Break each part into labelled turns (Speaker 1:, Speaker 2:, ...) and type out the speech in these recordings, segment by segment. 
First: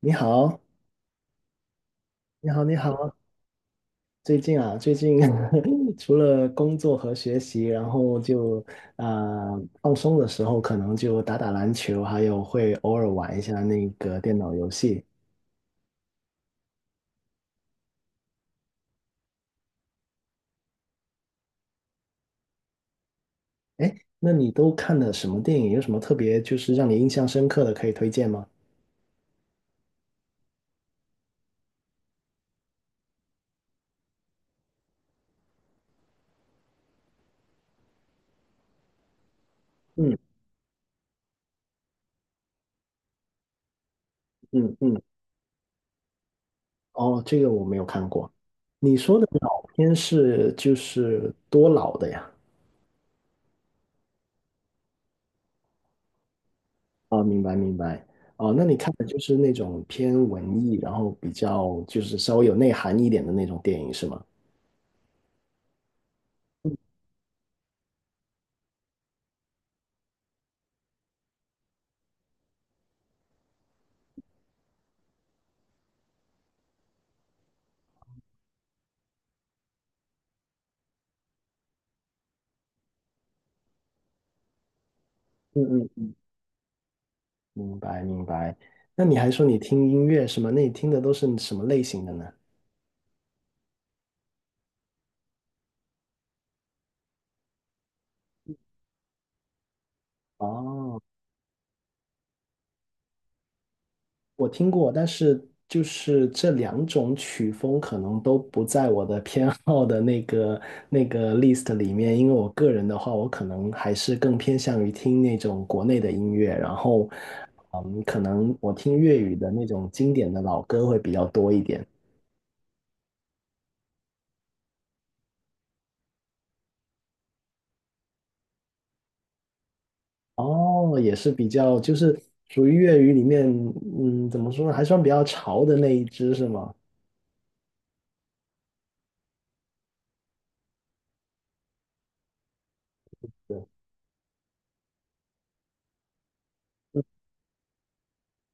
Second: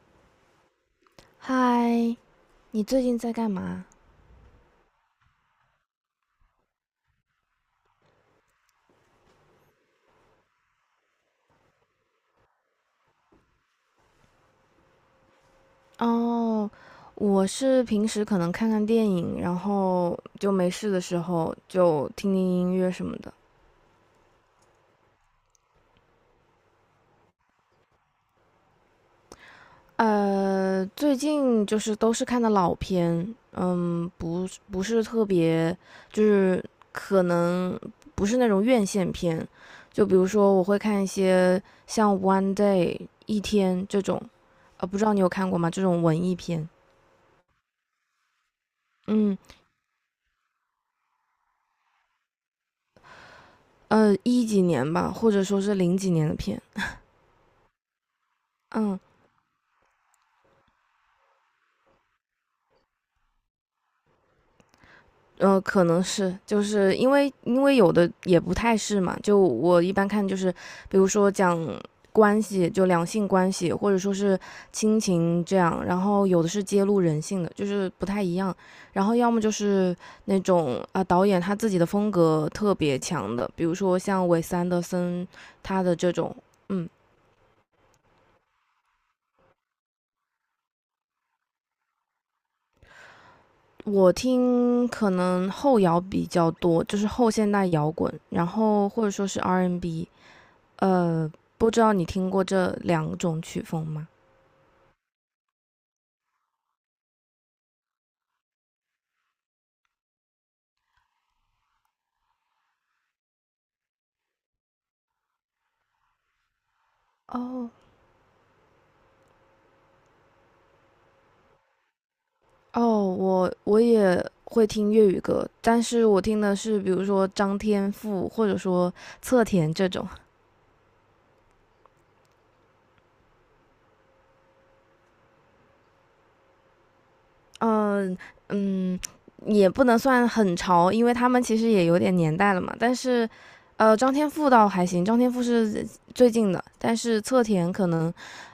Speaker 1: 你好，
Speaker 2: 嗨，
Speaker 1: 你好，你
Speaker 2: 你最
Speaker 1: 好。
Speaker 2: 近在干嘛？
Speaker 1: 最近 除了工作和学习，然后就啊、放松的时候，可能就打打篮球，还有会偶尔玩一下那个电脑游戏。
Speaker 2: 哦，我是平时可能看看电影，然后就没事的时候就听听音乐什么的。
Speaker 1: 哎，那你都看了什么电影？有什么特别就是让你印象深刻的可以推荐吗？
Speaker 2: 最近就是都是看的老片，不是特别，就是可能不是那种院线片，就比
Speaker 1: 嗯
Speaker 2: 如说我会看一些像《One Day》一天这种，
Speaker 1: 嗯
Speaker 2: 不
Speaker 1: 嗯，
Speaker 2: 知道你有看过吗？这种文艺片，
Speaker 1: 哦，这个我没有看过。你说的
Speaker 2: 嗯。
Speaker 1: 老片是就是多老的呀？
Speaker 2: 一几年吧，或者说是零几年的片，
Speaker 1: 哦，明白明白。哦，那你看
Speaker 2: 嗯。
Speaker 1: 的就是那种偏文艺，然后比较就是稍微有内涵一点的那种电影是吗？
Speaker 2: 可能是，就是因为有的也不太是嘛，就我一般看就是，比如说讲关系，就两性关系，或者说是亲情这样，然后有的是揭露人性的，就是不太一样，然后要么就是那种导演他自己的风格特别强的，比如说像韦斯安德森他
Speaker 1: 嗯
Speaker 2: 的
Speaker 1: 嗯。
Speaker 2: 这种，嗯。
Speaker 1: 明白明白。那你还说你听音乐是吗？那你听的都是什么类型的呢？
Speaker 2: 我听可能后摇比较多，就是后现代摇滚，然后或者说是 R&B N。
Speaker 1: 哦，
Speaker 2: 不知道你听过这两种曲风吗？
Speaker 1: 我听过，但是就是这两种曲风可能都不在我的偏好的那个list 里面，因为我个人的话，我可能还是更偏向于听那种国内的音乐，然后，
Speaker 2: 哦
Speaker 1: 嗯，可能我听粤语的那种经典的老歌会比较多一点。
Speaker 2: 哦，我也会听粤语歌，但是我听的是比如说张天赋或者说侧田这种。
Speaker 1: 哦，也是比较就是属于粤语里面，嗯，怎么说呢，还算比较潮的那一支是吗？
Speaker 2: 嗯嗯，也不能算很潮，因为他们其实也有点年代了嘛。但是，张天赋倒还行，张天赋是最近的，但是侧田可能，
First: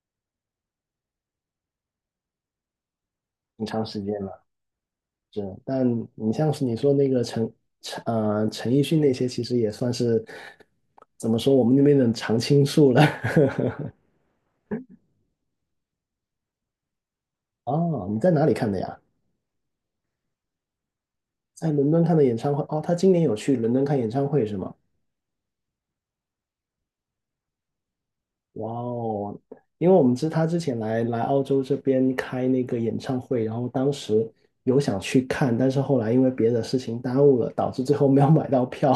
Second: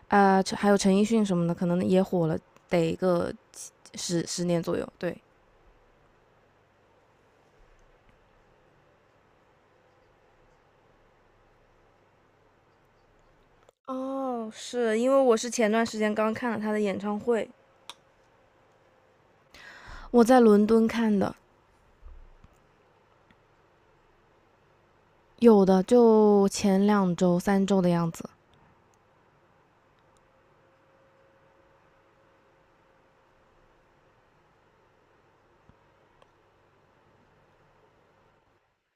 Speaker 2: 还有陈奕迅什么的，可能也火了得个
Speaker 1: 挺长时间
Speaker 2: 十
Speaker 1: 了。
Speaker 2: 十年左右。对，
Speaker 1: 是，但你像是你说那个陈奕迅那些，其实也算是怎么说我们那边的常青树了。
Speaker 2: 哦，是因为我是前段时间刚看了他的演唱会，
Speaker 1: 哦，你在哪里看的呀？
Speaker 2: 我在伦敦看的，
Speaker 1: 在伦敦看的演唱会。哦，他今年有去伦敦看演唱会是吗？
Speaker 2: 有的就前2周、3周的样子。
Speaker 1: 哇哦，因为我们知他之前来澳洲这边开那个演唱会，然后当时有想去看，但是后来因为别的事情耽误了，导致最后没有买到票，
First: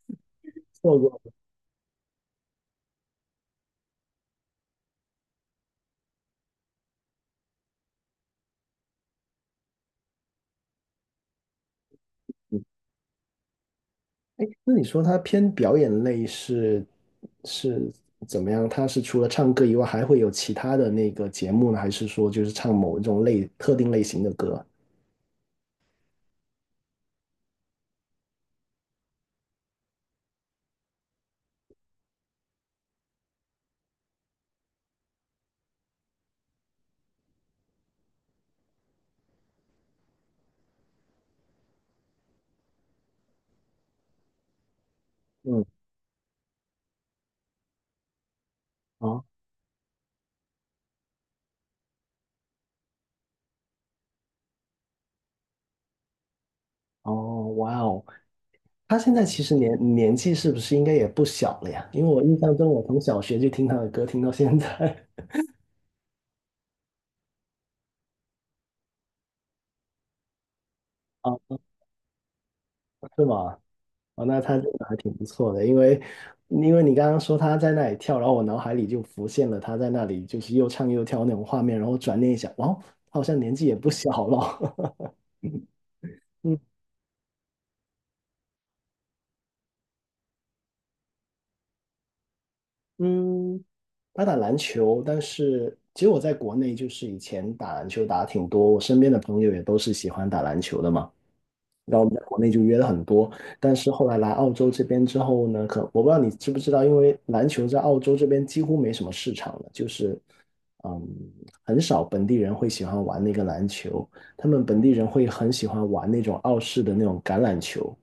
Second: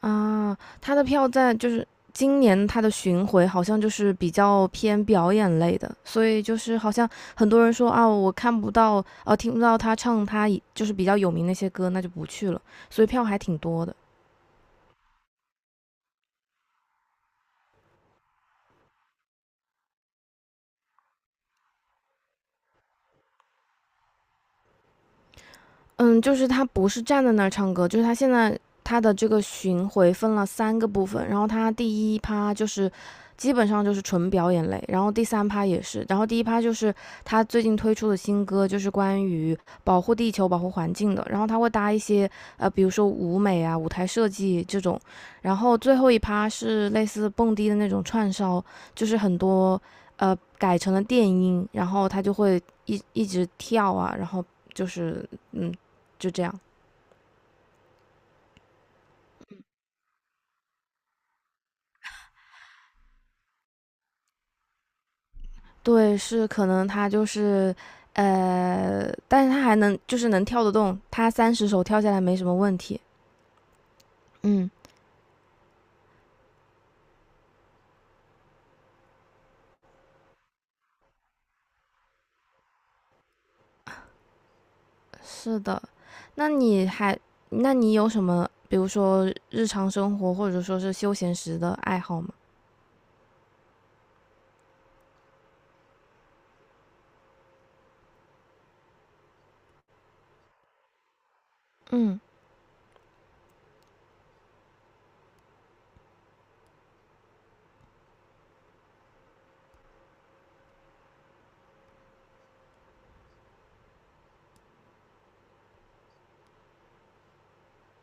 Speaker 2: 啊，他
Speaker 1: 错
Speaker 2: 的
Speaker 1: 过。
Speaker 2: 票在就是今年他的巡回好像就是比较偏表演类的，所以就是好像很多人说啊，我看不到，听不到他唱他以就是比较有名那些歌，那就不去了，所以票还挺多的。
Speaker 1: 哎，那你说他偏表演类是怎么样？他是除了唱歌以外，还会有其他的那个节目呢？还是说就是唱某一种类特定类型的歌？
Speaker 2: 嗯，就是他不是站在那儿唱歌，就是他现在他的这个巡回分了三个部分，然后他第一趴就是基本上就是纯表演类，然后第三趴也是，然后第一趴就是他最近推出的新歌，就是关于保护地球、保护环境的，然后他会搭一些比如说舞美啊、舞台设计这种，然
Speaker 1: 嗯，
Speaker 2: 后最后一趴是类似蹦迪的那种串烧，就是
Speaker 1: 啊
Speaker 2: 很多改成了电音，然后他就会一直跳啊，然后。就是嗯，就这样。
Speaker 1: 哦，哇哦，他现在其实年纪是不是应该也不小了呀？因为我印象中，我从小学就听他的歌，听到现在。
Speaker 2: 对，是可能他就是，但是他还能就是能跳得动，他
Speaker 1: 啊，
Speaker 2: 30首跳下来没什么问题。
Speaker 1: 是吗？哦，那他这
Speaker 2: 嗯，
Speaker 1: 个还挺不错的，因为你刚刚说他在那里跳，然后我脑海里就浮现了他在那里就是又唱又跳那种画面，然后转念一想，哇，他好像年纪也不小了。
Speaker 2: 是的。那你还，那你有什么，比如说日常生活或者说是休闲时的爱好吗？
Speaker 1: 嗯，他打篮球，但是其实我在国内就是以前打篮球打得挺多，我身边的朋友也都是喜欢打篮球的嘛。然后我们
Speaker 2: 嗯，
Speaker 1: 在国内就约了很多，但是后来来澳洲这边之后呢，可我不知道你知不知道，因为篮球在澳洲这边几乎没什么市场了，就是嗯，很少本地人会喜欢玩那个篮球，他们本地人会很喜欢玩那种澳式的那种橄榄球。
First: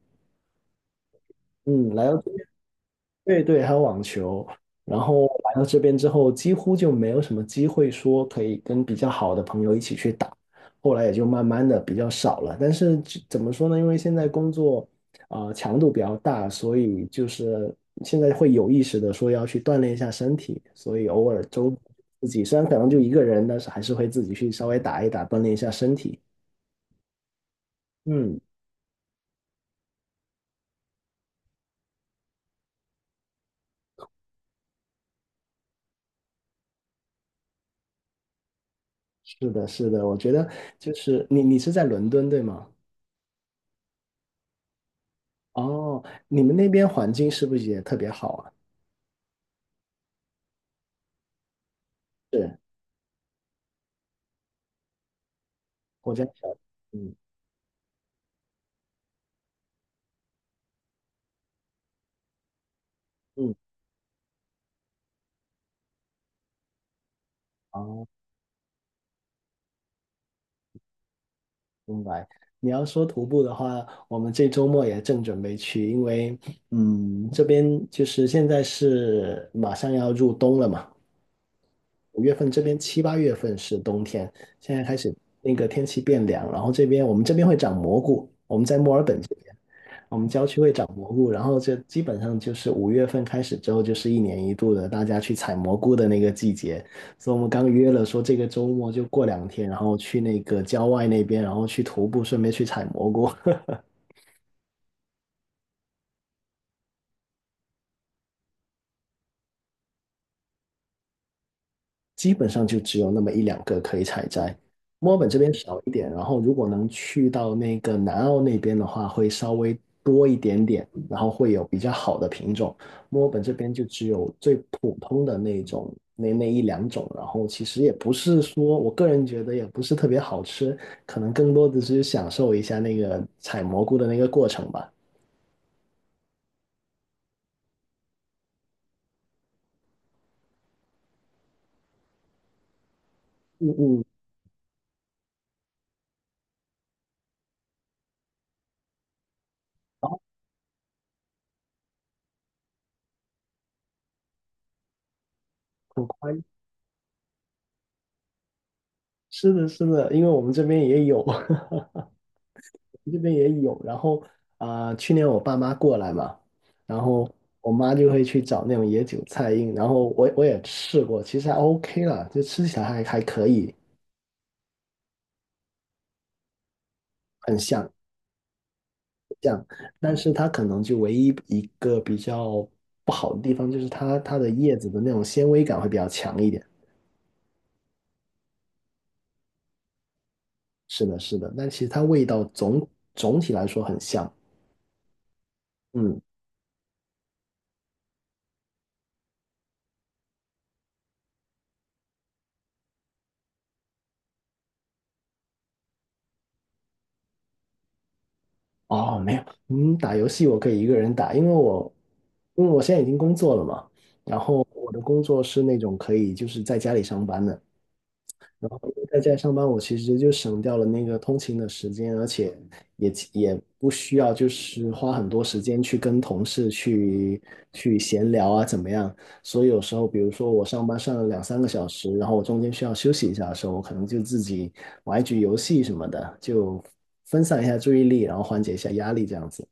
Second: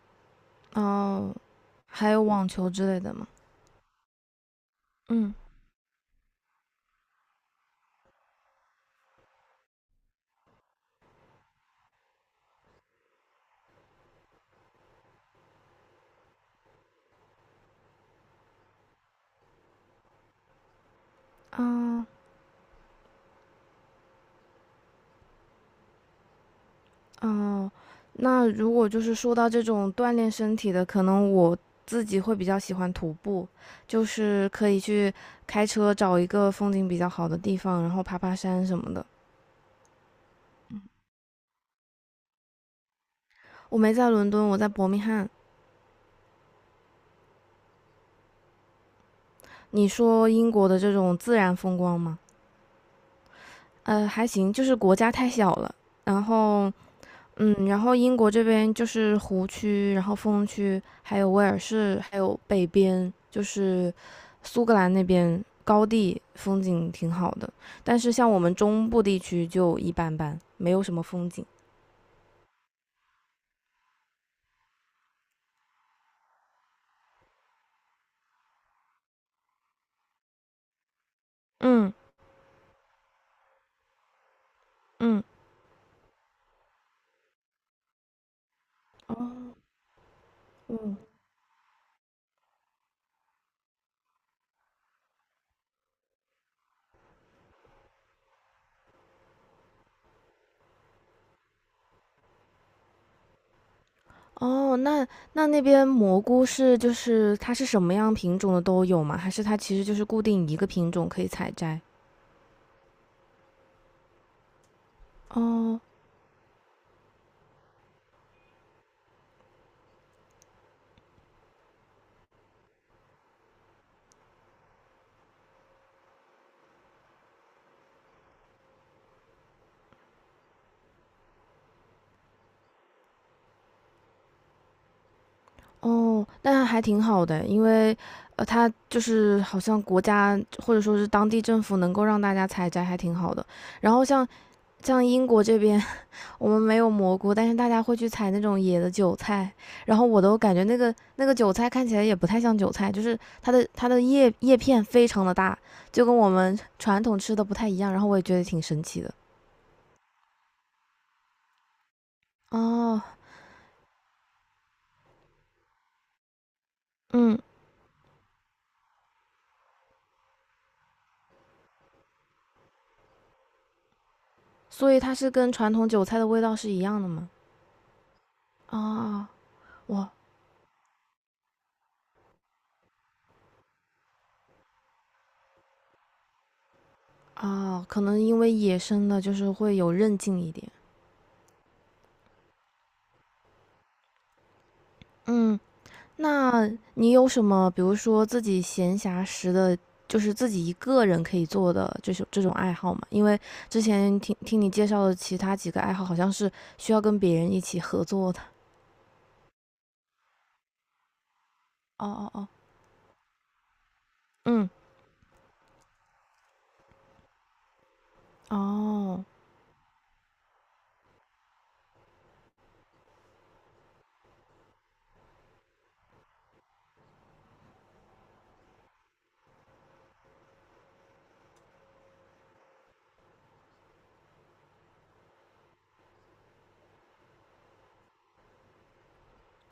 Speaker 2: 哦，
Speaker 1: 嗯，来
Speaker 2: 还有
Speaker 1: 到，
Speaker 2: 网球之类的吗？
Speaker 1: 对对，还有网球。然后
Speaker 2: 嗯，
Speaker 1: 来到这边之后，几乎就没有什么机会说可以跟比较好的朋友一起去打，后来也就慢慢的比较少了。但是这怎么说呢？因为现在工作强度比较大，所以就是现在会有意识的说要去锻炼一下身体，所以偶尔周
Speaker 2: 啊、
Speaker 1: 自己虽然可能就一个人，但是还是会自己去稍微打一打，锻炼一下身体。
Speaker 2: 哦，
Speaker 1: 嗯，
Speaker 2: 那如果就是说到这种锻炼身体的，可能我自己会比较喜欢徒步，就是可以去开车找一个风景比较好的地方，然后爬爬山什么的。
Speaker 1: 是的，是的，我觉得就是你是在伦敦对吗？
Speaker 2: 我没在伦敦，我在伯明翰。
Speaker 1: 哦，你们那边环境是不是也特别好啊？
Speaker 2: 你说英国的这种自然风光吗？
Speaker 1: 是，
Speaker 2: 还行，就是国家太小了，
Speaker 1: 我家
Speaker 2: 然
Speaker 1: 想，
Speaker 2: 后
Speaker 1: 嗯
Speaker 2: 然后英国这边就是湖区，然后风区，还有威尔士，还有北边，就
Speaker 1: 嗯，
Speaker 2: 是苏格兰那边高地风景挺好的，但
Speaker 1: 哦，
Speaker 2: 是像我们中部地区就一般般，没有什么风景。
Speaker 1: 明白。你要说徒步的话，我们这周末也正准备去，因为嗯，这边就是现在是马上要入冬了嘛，
Speaker 2: 嗯
Speaker 1: 五月份这边七八月份是冬天，现在开始
Speaker 2: 嗯，
Speaker 1: 那个天气变凉，然后这边我们这边会长蘑菇，我们在墨尔
Speaker 2: 哦
Speaker 1: 本这边。我们郊区会长蘑菇，然后这基本上就是五月份开始之后，就是一年一度的大家去采蘑菇的那个季节。所以我们刚约了说这个周末就过两天，然后去那个郊外那边，然后去徒步，顺便去采蘑菇。
Speaker 2: 哦，那那边蘑菇是就是它是什么样品种的都有吗？还是它其实就是固定一个品种可以采摘？
Speaker 1: 基本上就只有那么一两个可以采摘。墨尔本这边少
Speaker 2: 哦
Speaker 1: 一点，然后如果能去到那个南澳那边的话，会稍微多一点点，然后会有比较好的品种。墨尔本这边就只有最普通的那种，那一两种，然后其实也不是说，我个人觉得也不是特别好吃，可能更多的只是享受一下那个采蘑菇的那个过程吧。
Speaker 2: 哦，那还挺好的，因为它就是好像国家或者说是当地政府能够让大家采摘，还挺好的。
Speaker 1: 嗯
Speaker 2: 然
Speaker 1: 嗯，
Speaker 2: 后像英国这边，我们没有蘑菇，但是大家会去采那种野的韭菜，然后我都感觉那个韭菜看起来也不太像韭菜，就是它的叶片非常的大，就
Speaker 1: 很
Speaker 2: 跟我
Speaker 1: 快，
Speaker 2: 们传统吃的不太一样。然后我也觉得挺神奇的。
Speaker 1: 是的，是的，因为我们这边也有。
Speaker 2: 哦，
Speaker 1: 这边也有，然后去年我爸妈过来嘛，然后
Speaker 2: 嗯，
Speaker 1: 我妈就会去找那种野韭菜印，然后我也试过，其实还 OK 啦，就吃起来还可以，
Speaker 2: 所以它是跟传统韭菜的味道是一样的吗？
Speaker 1: 很像
Speaker 2: 啊、
Speaker 1: 像，
Speaker 2: 哇，
Speaker 1: 但是它可能就唯一一个比较不好的地方就是它的叶子的那种纤维感会比较强一点，
Speaker 2: 啊，可能因为野生的就是会有韧劲一点。
Speaker 1: 是的，是的，但其实它味道总体来说很像，
Speaker 2: 嗯，
Speaker 1: 嗯。
Speaker 2: 那你有什么，比如说自己闲暇时的，就是自己一个人可以做的这种爱好吗？因为之前听听你介绍的其他几个爱好，好像是需要跟别人一起合作的。
Speaker 1: 哦，没有，嗯，打游戏我可以一个人打，
Speaker 2: 哦哦哦，
Speaker 1: 因为我现在已经工作了嘛，然后
Speaker 2: 嗯，
Speaker 1: 我的工作是那种可以就是在家里上班的，然后因为在
Speaker 2: 哦，
Speaker 1: 家上班，我其实就省掉了那个通勤的时间，而且也不需要就是花很多时间去跟同事去闲聊啊，怎么样？所以有时候，比如说我上班上了两三个小时，然后我中间需要休息一下的时候，我可能就自己玩一局游戏什么的，就分散一下注意力，然后缓解一下压力这样子。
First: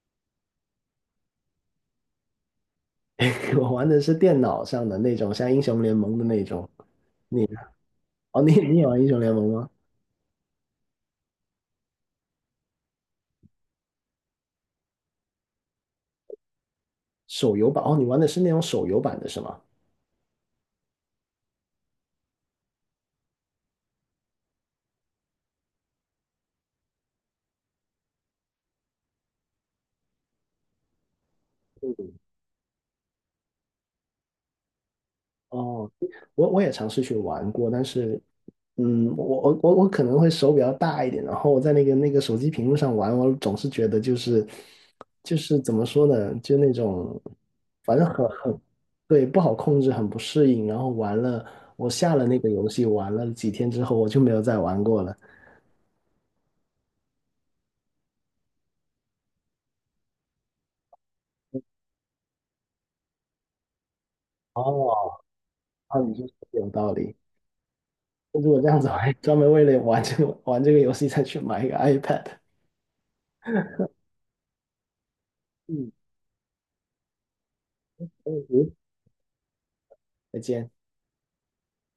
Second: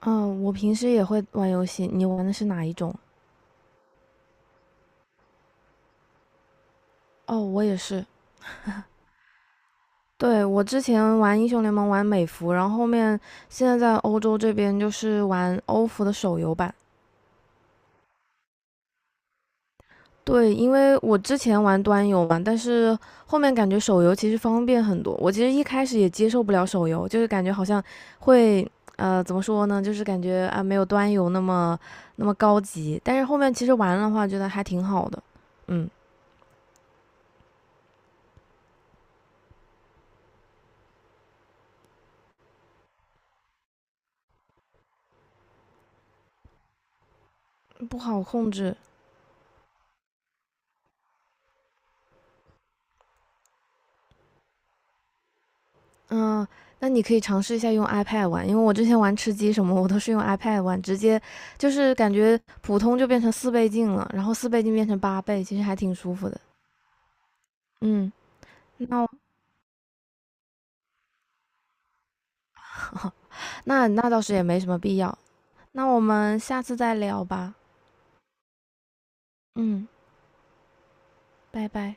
Speaker 2: 嗯，我平时也会玩游戏，你玩的是哪一种？
Speaker 1: 我玩的是电脑上的那种，像英雄联盟的那种。
Speaker 2: 哦，
Speaker 1: 你
Speaker 2: 我也是。
Speaker 1: 哦，你也玩英雄联盟吗？
Speaker 2: 对，我之前玩英雄联盟玩美服，然后后面现在在欧洲这边就是玩欧服的手游版。
Speaker 1: 手游版哦，你玩的是那种手游版的是吗？
Speaker 2: 对，因为我之前玩端游嘛，但是后面感觉手游其实方便很多。我其实一开始也接受不了手游，就是感觉好像会怎么说呢，就是感觉啊没有端游那么高级。但是后面其实玩的话，觉得还挺好的，
Speaker 1: 哦，
Speaker 2: 嗯，
Speaker 1: 我也尝试去玩过，但是，嗯，我可能会手比较大一点，然后我在那个手机屏幕上玩，我总是觉得就是怎么说呢，就那种
Speaker 2: 不
Speaker 1: 反正
Speaker 2: 好
Speaker 1: 很
Speaker 2: 控
Speaker 1: 很
Speaker 2: 制。
Speaker 1: 对，不好控制，很不适应。然后玩了，我下了那个游戏，玩了几天之后，我就没有再玩过了。
Speaker 2: 嗯，那你可以尝试一下用 iPad 玩，因为我之前玩吃鸡什么，我都是用 iPad 玩，直接就是感觉普通就变成四倍镜了，然后四倍镜变成
Speaker 1: 哦，
Speaker 2: 8倍，其实还挺
Speaker 1: 那你
Speaker 2: 舒
Speaker 1: 说
Speaker 2: 服的。
Speaker 1: 的有道理。
Speaker 2: 嗯，
Speaker 1: 那如果这样子，我
Speaker 2: 那我
Speaker 1: 还专门为了玩这个游戏再去买一个 iPad。
Speaker 2: 那倒是也没什么必要，那
Speaker 1: 嗯，
Speaker 2: 我们下次再聊吧。
Speaker 1: 嗯，
Speaker 2: 嗯，
Speaker 1: 再见。
Speaker 2: 拜拜。